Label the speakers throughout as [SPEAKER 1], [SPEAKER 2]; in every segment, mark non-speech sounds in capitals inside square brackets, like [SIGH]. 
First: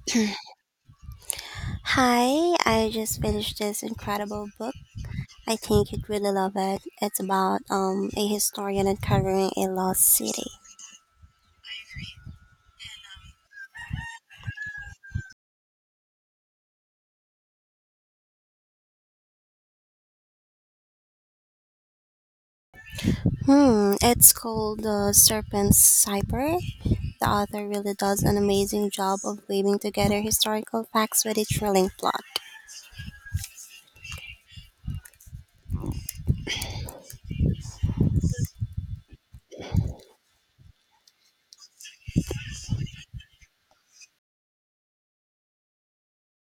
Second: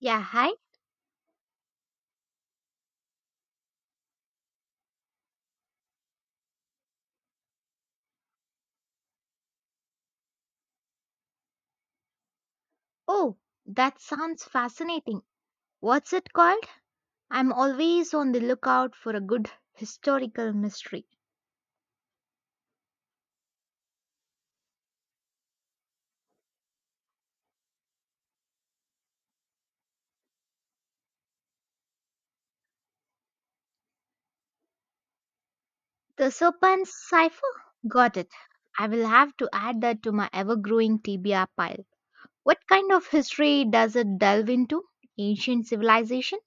[SPEAKER 1] Yeah, hi.
[SPEAKER 2] Hi, I just finished this incredible book. I think you'd really love it. It's about a historian uncovering a lost city.
[SPEAKER 1] Oh, that sounds fascinating. What's it called? I'm always on the lookout for a good historical mystery.
[SPEAKER 2] Hmm, it's called The Serpent's Cypher. The author really does an amazing job of weaving together historical facts with a thrilling plot.
[SPEAKER 1] The Serpent's Cipher? Got it. I will have to add that to my ever growing TBR pile. What kind of history does it delve into? Ancient civilization?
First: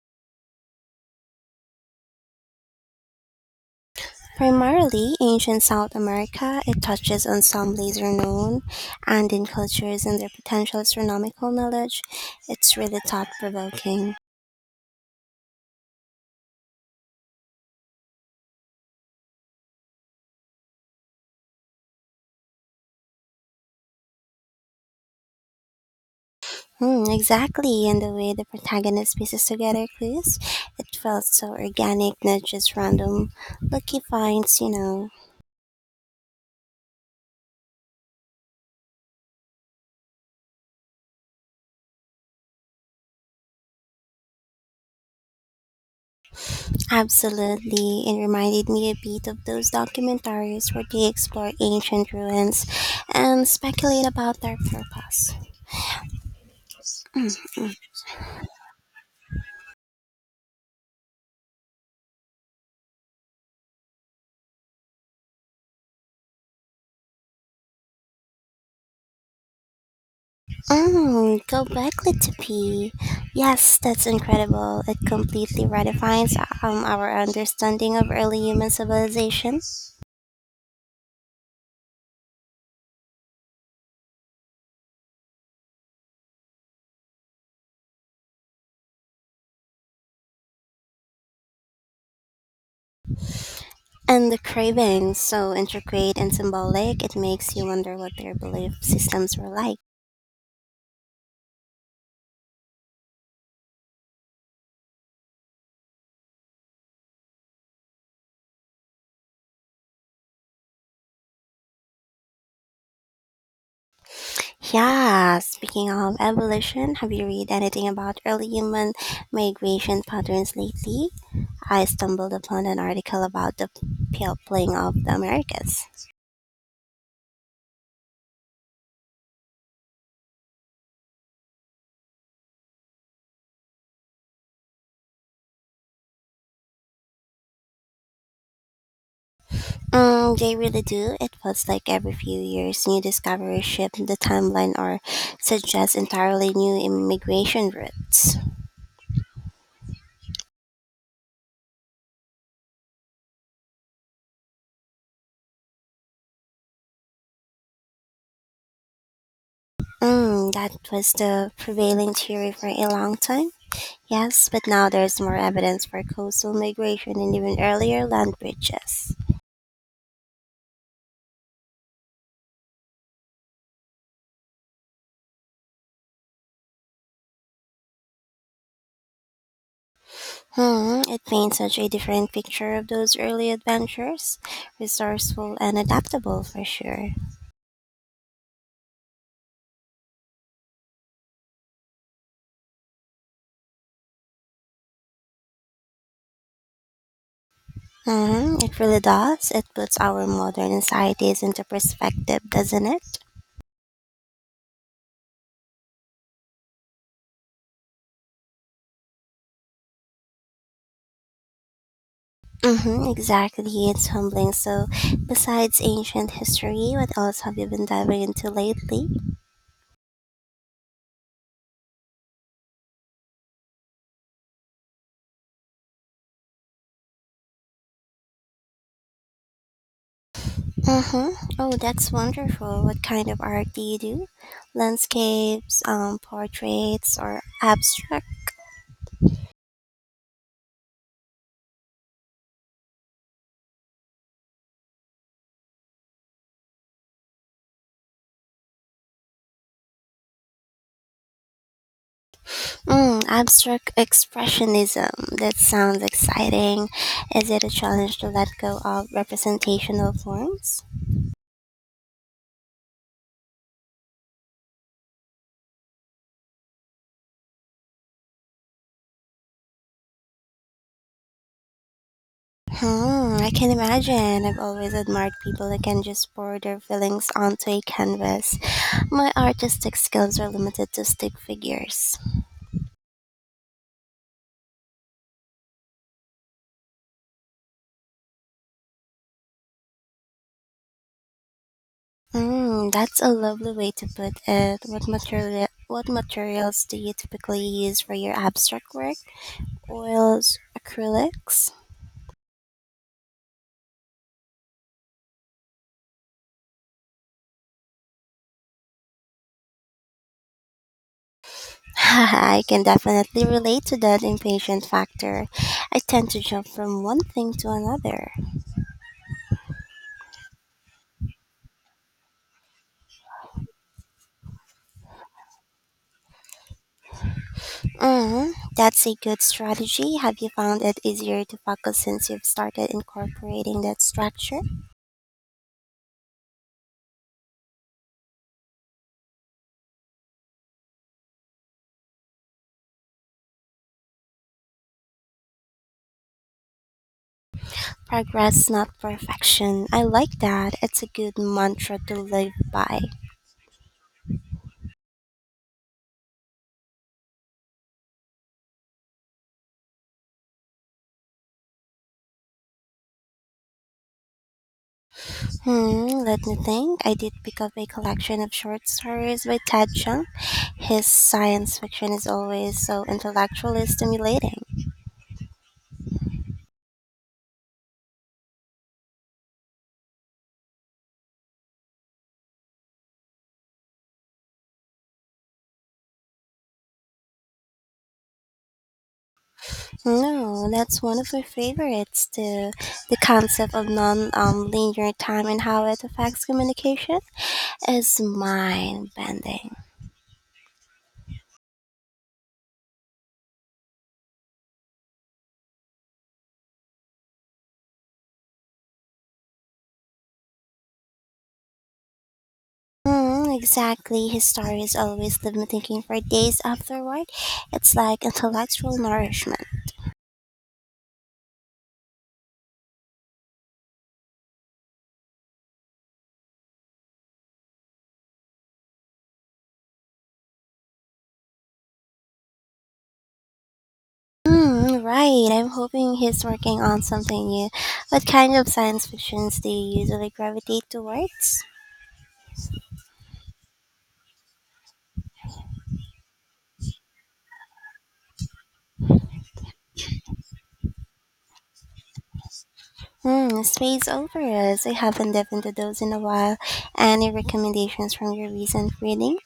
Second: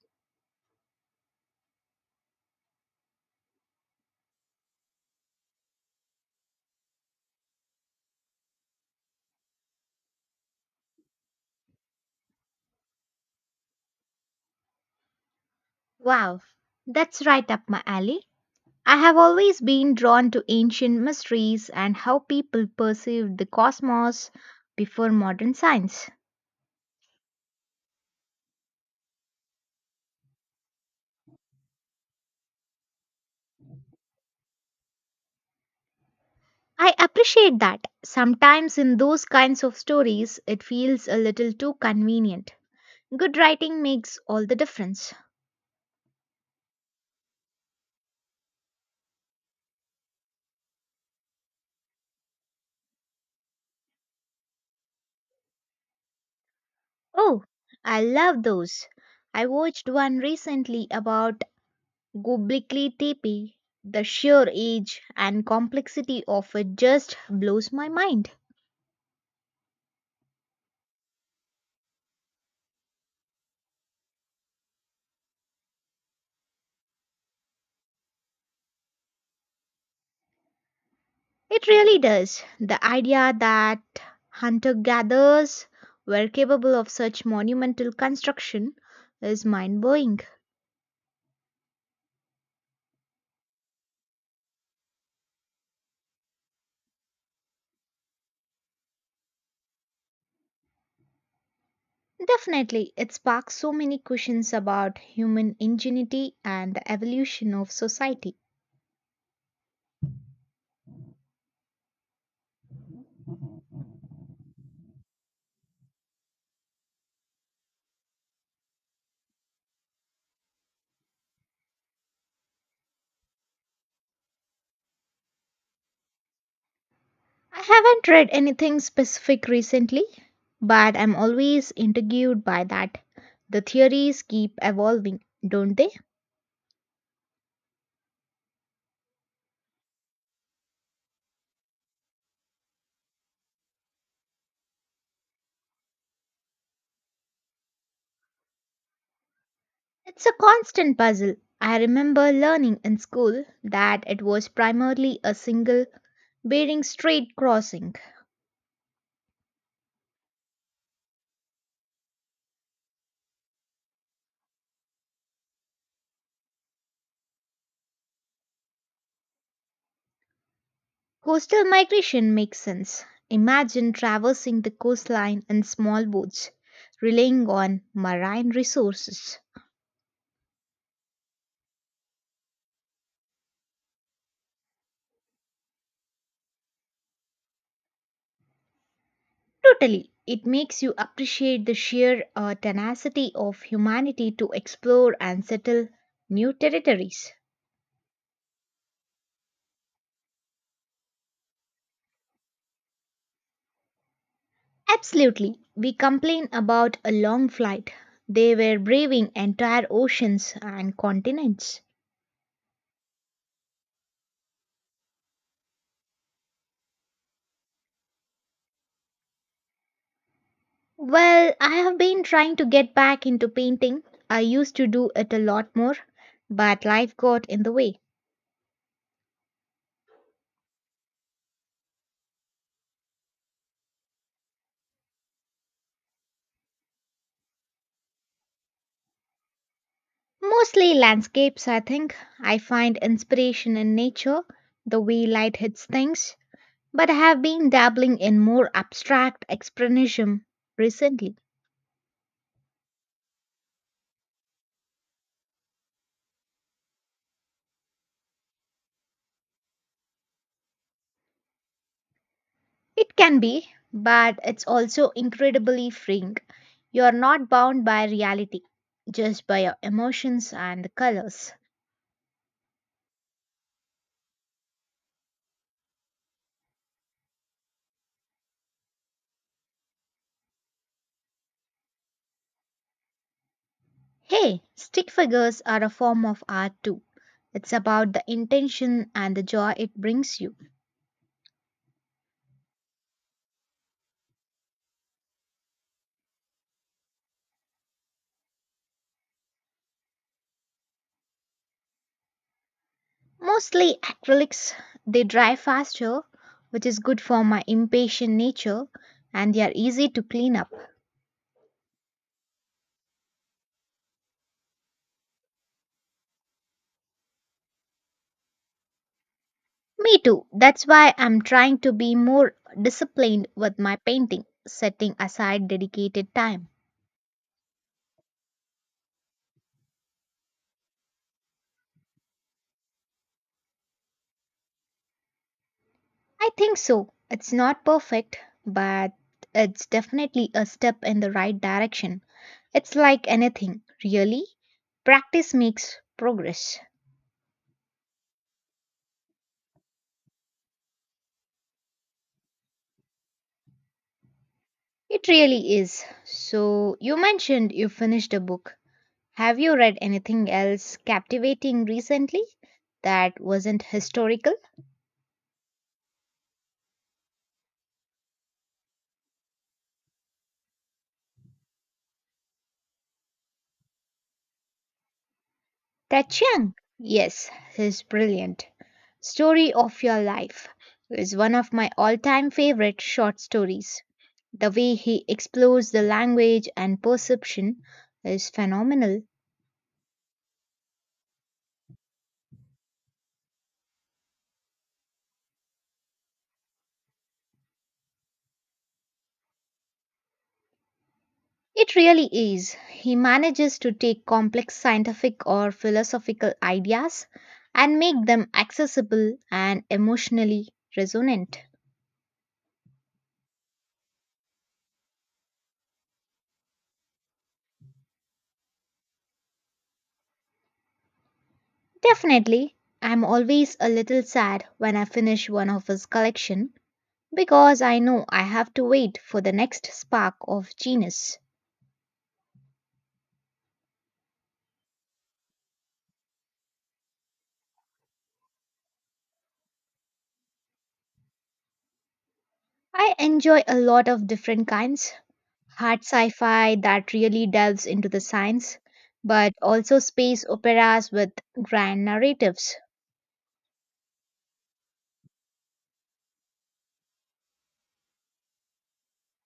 [SPEAKER 2] Primarily ancient South America, it touches on some lesser known Andean cultures and their potential astronomical knowledge. It's really thought provoking.
[SPEAKER 1] Wow, that's right up my alley. I have always been drawn to ancient mysteries and how people perceived the cosmos before modern science.
[SPEAKER 2] Hmm, exactly, and the way the protagonist pieces together clues, it felt so organic, not just random. Lucky finds.
[SPEAKER 1] I appreciate that. Sometimes in those kinds of stories, it feels a little too convenient. Good writing makes all the difference.
[SPEAKER 2] Absolutely, it reminded me a bit of those documentaries where they explore ancient ruins and speculate about their purpose.
[SPEAKER 1] Oh, I love those. I watched one recently about Göbekli Tepe. The sheer age and complexity of it just blows my mind.
[SPEAKER 2] Mm, Gobekli Tepe. Yes, that's incredible. It completely redefines our understanding of early human civilization.
[SPEAKER 1] It really does. The idea that hunter gatherers were capable of such monumental construction is mind blowing.
[SPEAKER 2] And the cravings so intricate and symbolic, it makes you wonder what their belief systems were like.
[SPEAKER 1] Definitely, it sparks so many questions about human ingenuity and the evolution of society.
[SPEAKER 2] Yeah, speaking of evolution, have you read anything about early human migration patterns lately? I stumbled upon an article about the peopling of the Americas.
[SPEAKER 1] I haven't read anything specific recently, but I'm always intrigued by that. The theories keep evolving, don't they?
[SPEAKER 2] Mm, they really do. It feels like every few years, new discoveries shape the timeline or suggest entirely new immigration routes.
[SPEAKER 1] It's a constant puzzle. I remember learning in school that it was primarily a single bearing straight crossing.
[SPEAKER 2] Mm, that was the prevailing theory for a long time. Yes, but now there's more evidence for coastal migration and even earlier land bridges.
[SPEAKER 1] Coastal migration makes sense. Imagine traversing the coastline in small boats, relying on marine resources.
[SPEAKER 2] Hmm, it paints such a different picture of those early adventurers, resourceful and adaptable for sure.
[SPEAKER 1] Totally. It makes you appreciate the sheer tenacity of humanity to explore and settle new territories.
[SPEAKER 2] Hmm, it really does. It puts our modern societies into perspective, doesn't it?
[SPEAKER 1] Absolutely. We complain about a long flight. They were braving entire oceans and continents.
[SPEAKER 2] Mm-hmm, exactly. It's humbling. So, besides ancient history, what else have you been diving into lately?
[SPEAKER 1] Well, I have been trying to get back into painting. I used to do it a lot more, but life got in the way.
[SPEAKER 2] Mm-hmm. Oh, that's wonderful. What kind of art do you do? Landscapes, portraits, or abstract?
[SPEAKER 1] Mostly landscapes, I think. I find inspiration in nature, the way light hits things, but I have been dabbling in more abstract expressionism recently.
[SPEAKER 2] Mm, abstract expressionism. That sounds exciting. Is it a challenge to let go of representational forms?
[SPEAKER 1] It can be, but it's also incredibly freeing. You're not bound by reality, just by your emotions and the colors.
[SPEAKER 2] Hmm, I can imagine. I've always admired people who can just pour their feelings onto a canvas. My artistic skills are limited to stick figures.
[SPEAKER 1] Hey, stick figures are a form of art too. It's about the intention and the joy it brings you.
[SPEAKER 2] Mm, that's a lovely way to put it. What materials do you typically use for your abstract work? Oils, acrylics?
[SPEAKER 1] Mostly acrylics, they dry faster, which is good for my impatient nature, and they are easy to clean up.
[SPEAKER 2] [LAUGHS] I can definitely relate to that impatient factor. I tend to jump from one thing to another.
[SPEAKER 1] Me too. That's why I'm trying to be more disciplined with my painting, setting aside dedicated time.
[SPEAKER 2] Mm, that's a good strategy. Have you found it easier to focus since you've started incorporating that structure?
[SPEAKER 1] I think so. It's not perfect, but it's definitely a step in the right direction. It's like anything, really. Practice makes progress.
[SPEAKER 2] Progress, not perfection. I like that. It's a good mantra to live by.
[SPEAKER 1] It really is. So, you mentioned you finished a book. Have you read anything else captivating recently that wasn't historical?
[SPEAKER 2] Hmm, let me think. I did pick up a collection of short stories by Ted Chiang. His science fiction is always so intellectually stimulating.
[SPEAKER 1] That Chiang, yes, his brilliant Story of Your Life is one of my all time favorite short stories. The way he explores the language and perception is phenomenal.
[SPEAKER 2] No, that's one of my favorites too. The concept of non-linear time and how it affects communication is mind-bending.
[SPEAKER 1] It really is. He manages to take complex scientific or philosophical ideas and make them accessible and emotionally resonant.
[SPEAKER 2] Mm, exactly. His stories always leave me thinking for days afterward. It's like intellectual nourishment.
[SPEAKER 1] Definitely, I'm always a little sad when I finish one of his collection because I know I have to wait for the next spark of genius.
[SPEAKER 2] Mm, right. I'm hoping he's working on something new. What kind of science fictions do you usually gravitate towards?
[SPEAKER 1] I enjoy a lot of different kinds hard sci fi that really delves into the science, but also space operas with grand narratives.
[SPEAKER 2] Hmm, space operas. I haven't dipped into those in a while. Any recommendations from your recent reading?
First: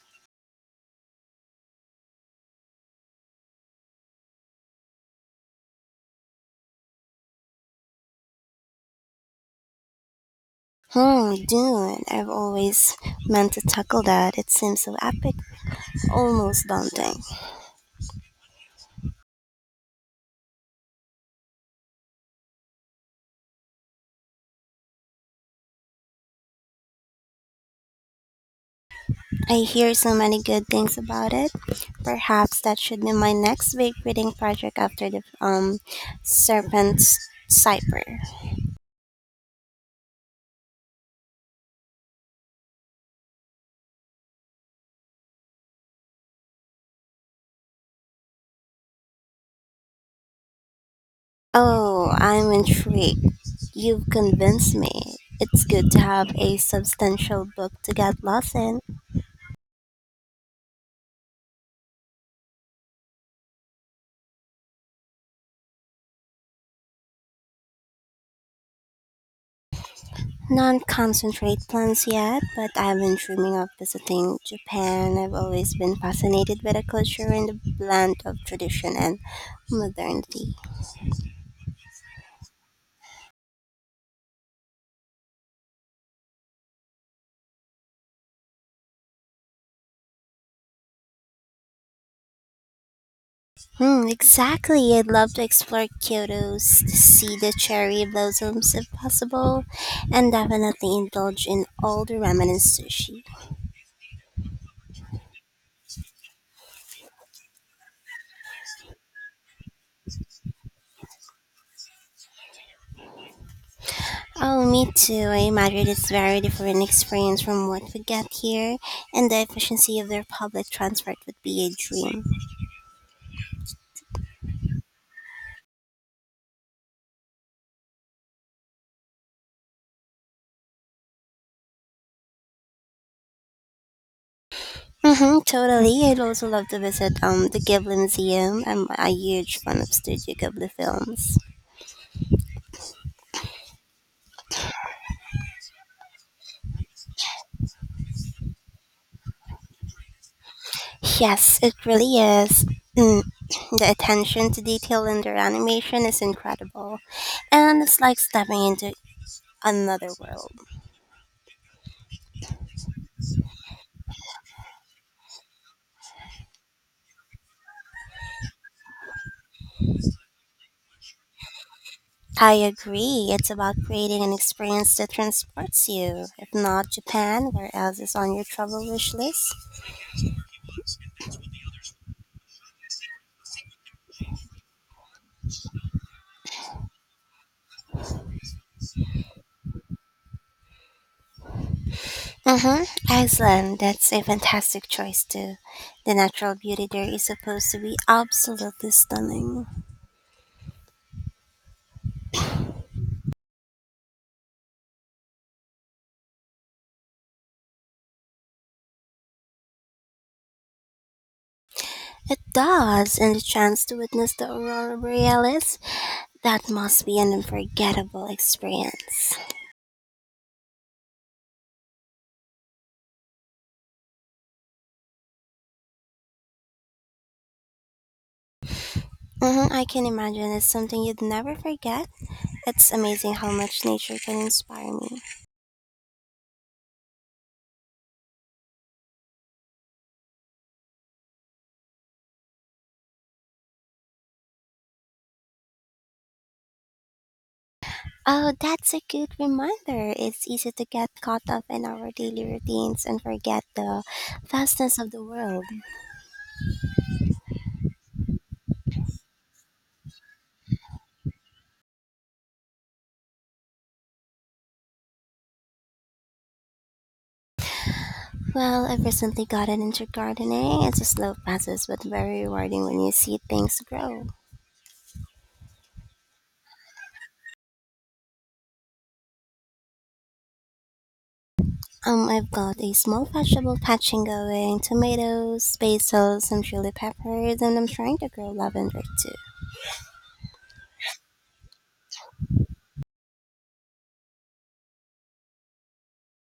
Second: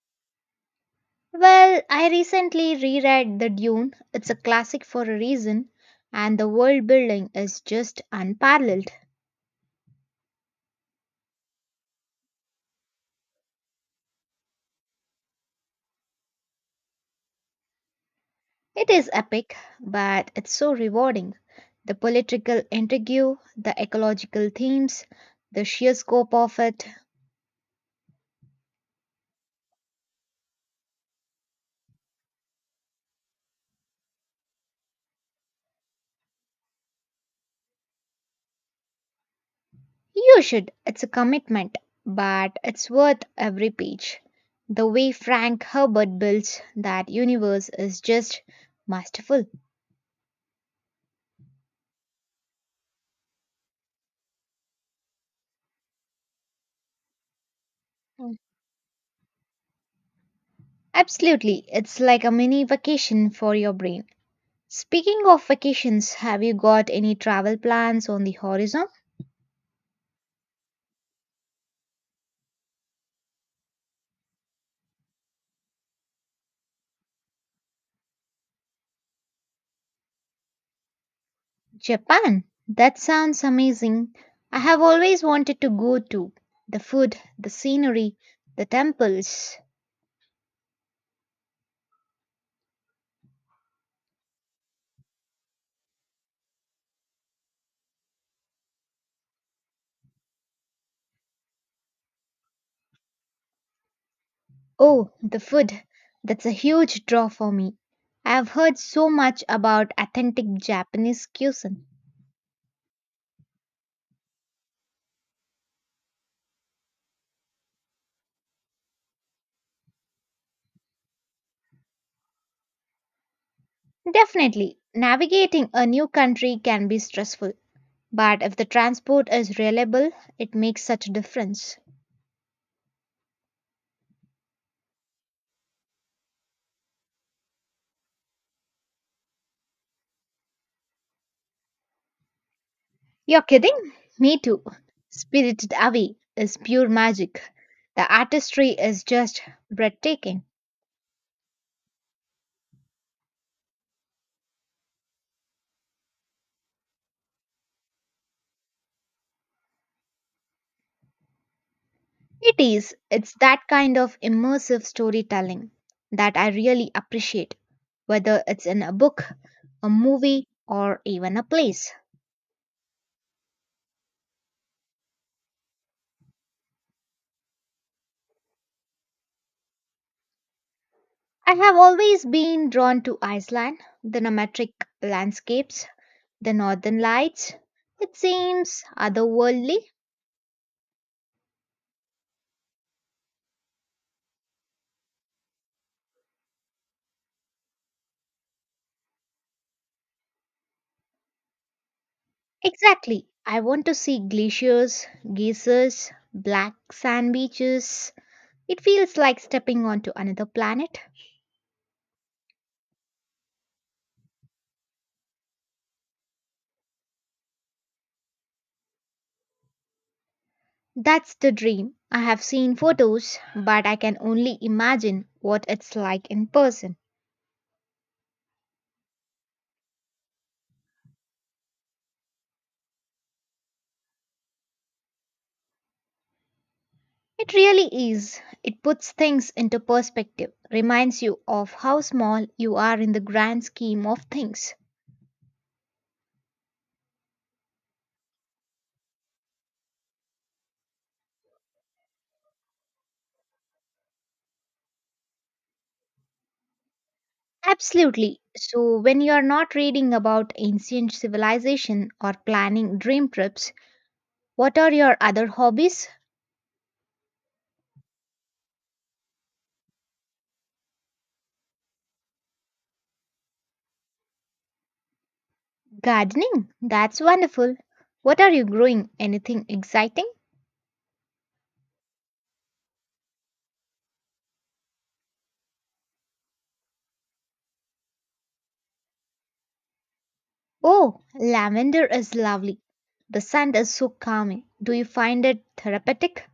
[SPEAKER 1] Well, I recently reread The Dune, it's a classic for a reason, and the world building is just unparalleled.
[SPEAKER 2] Hmm, Dune. I've always meant to tackle that. It seems so epic, almost daunting.
[SPEAKER 1] It is epic, but it's so rewarding. The political intrigue, the ecological themes, the sheer scope of it.
[SPEAKER 2] I hear so many good things about it. Perhaps that should be my next big reading project after the Serpent's Cypher.
[SPEAKER 1] You should. It's a commitment, but it's worth every page. The way Frank Herbert builds that universe is just masterful.
[SPEAKER 2] Oh, I'm intrigued. You've convinced me. It's good to have a substantial book to get
[SPEAKER 1] Mm.
[SPEAKER 2] lost in.
[SPEAKER 1] Absolutely, it's like a mini vacation for your brain. Speaking of vacations, have you got any travel plans on the horizon?
[SPEAKER 2] Non-concentrate plans yet, but I've been dreaming of visiting Japan. I've always been fascinated by the culture and the blend of tradition and modernity.
[SPEAKER 1] Japan. That sounds amazing. I have always wanted to go to. The food, the scenery, the temples.
[SPEAKER 2] Hmm, exactly. I'd love to explore Kyoto, see the cherry blossoms if possible, and definitely indulge in all the ramen and sushi.
[SPEAKER 1] Oh, the food. That's a huge draw for me. I have heard so much about authentic Japanese cuisine.
[SPEAKER 2] Oh, me too. I imagine it's very different experience from what we get here, and the efficiency of their public transport would be a dream.
[SPEAKER 1] Definitely, navigating a new country can be stressful, but if the transport is reliable, it makes such a difference.
[SPEAKER 2] Mm-hmm, totally. I'd also love to visit the Ghibli Museum. I'm a huge fan of Studio Ghibli films.
[SPEAKER 1] You're kidding? Me too. Spirited Away is pure magic. The artistry is just breathtaking.
[SPEAKER 2] Yes, it really is. Mm, [CLEARS THROAT] the attention to detail in their animation is incredible, and it's like stepping into another world.
[SPEAKER 1] It is. It's that kind of immersive storytelling that I really appreciate, whether it's in a book, a movie, or even a place.
[SPEAKER 2] I agree. It's about creating an experience that transports you. If not Japan, where else is on your travel wish list?
[SPEAKER 1] I have always been drawn to Iceland, the nomadic landscapes, the northern lights. It seems otherworldly.
[SPEAKER 2] Mm-hmm. Iceland. That's a fantastic choice too. The natural beauty there is supposed to be absolutely stunning.
[SPEAKER 1] Exactly. I want to see glaciers, geysers, black sand beaches. It feels like stepping onto another planet.
[SPEAKER 2] It does, and the chance to witness the aurora borealis. That must be an unforgettable experience.
[SPEAKER 1] That's the dream. I have seen photos, but I can only imagine what it's like in person.
[SPEAKER 2] Mm-hmm. I can imagine it's something you'd never forget. It's amazing how much nature can inspire me.
[SPEAKER 1] It really is. It puts things into perspective, reminds you of how small you are in the grand scheme of things.
[SPEAKER 2] Oh, that's a good reminder. It's easy to get caught up in our daily routines and forget the vastness of the world.
[SPEAKER 1] Absolutely. So, when you are not reading about ancient civilization or planning dream trips, what are your other hobbies?
[SPEAKER 2] Well, I've recently gotten into gardening. It's a slow process, but very rewarding when you see things grow.
[SPEAKER 1] Gardening. That's wonderful. What are you growing? Anything exciting?
[SPEAKER 2] I've got a small vegetable patching going, tomatoes, basil, some chili peppers, and I'm trying to grow lavender too.
[SPEAKER 1] Oh, lavender is lovely. The scent is so calming. Do you find it therapeutic?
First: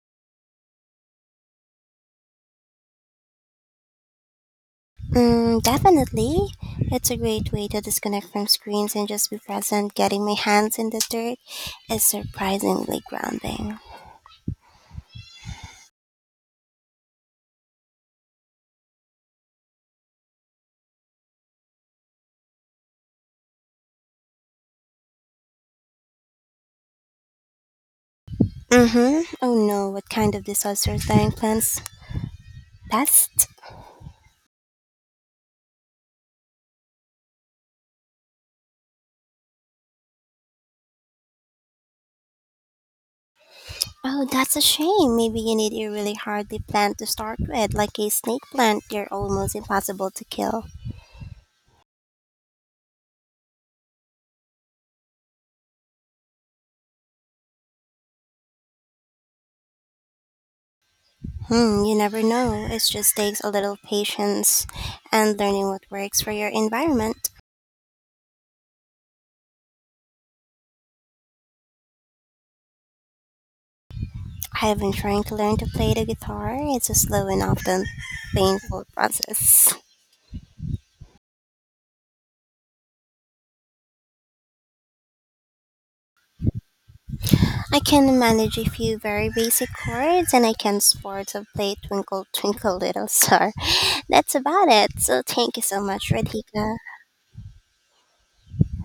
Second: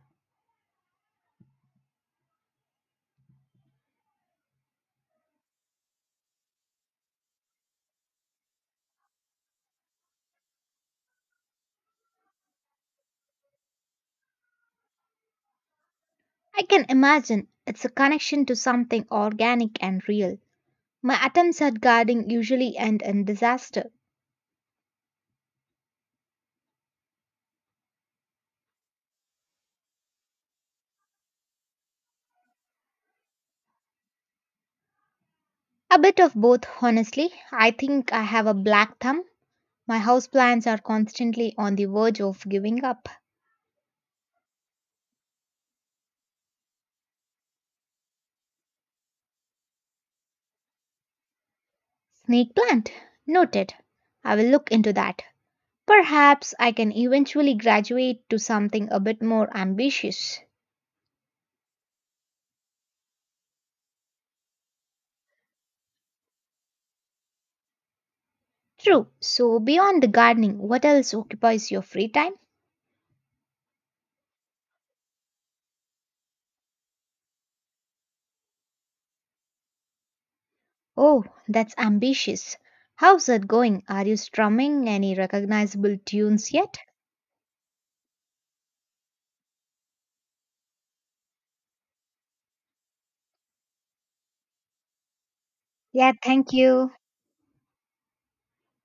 [SPEAKER 2] Mm, definitely. It's a great way to disconnect from screens and just be present. Getting my hands in the dirt is surprisingly grounding.
[SPEAKER 1] I can imagine it's a connection to something organic and real. My attempts at gardening usually end in disaster.
[SPEAKER 2] Mm-hmm. Oh no, what kind of disaster dying plants? Pest?
[SPEAKER 1] A bit of both, honestly. I think I have a black thumb. My houseplants are constantly on the verge of giving up.
[SPEAKER 2] Oh, that's a shame. Maybe you need a really hardy plant to start with, like a snake plant. They're almost impossible to kill.
[SPEAKER 1] Snake plant. Noted. I will look into that. Perhaps I can eventually graduate to something a bit more ambitious.
[SPEAKER 2] Hmm, you never know. It just takes a little patience and learning what works for your environment.
[SPEAKER 1] True. So, beyond the gardening, what else occupies your free time?
[SPEAKER 2] I have been trying to learn to play the guitar. It's a slow and often painful process.
[SPEAKER 1] Oh, that's ambitious. How's that going? Are you strumming any recognizable tunes yet?
[SPEAKER 2] I can manage a few very basic chords and I can sort of play Twinkle Twinkle Little Star. [LAUGHS] That's about it. So thank you so much,
[SPEAKER 1] Yeah, thank
[SPEAKER 2] Radhika.
[SPEAKER 1] you.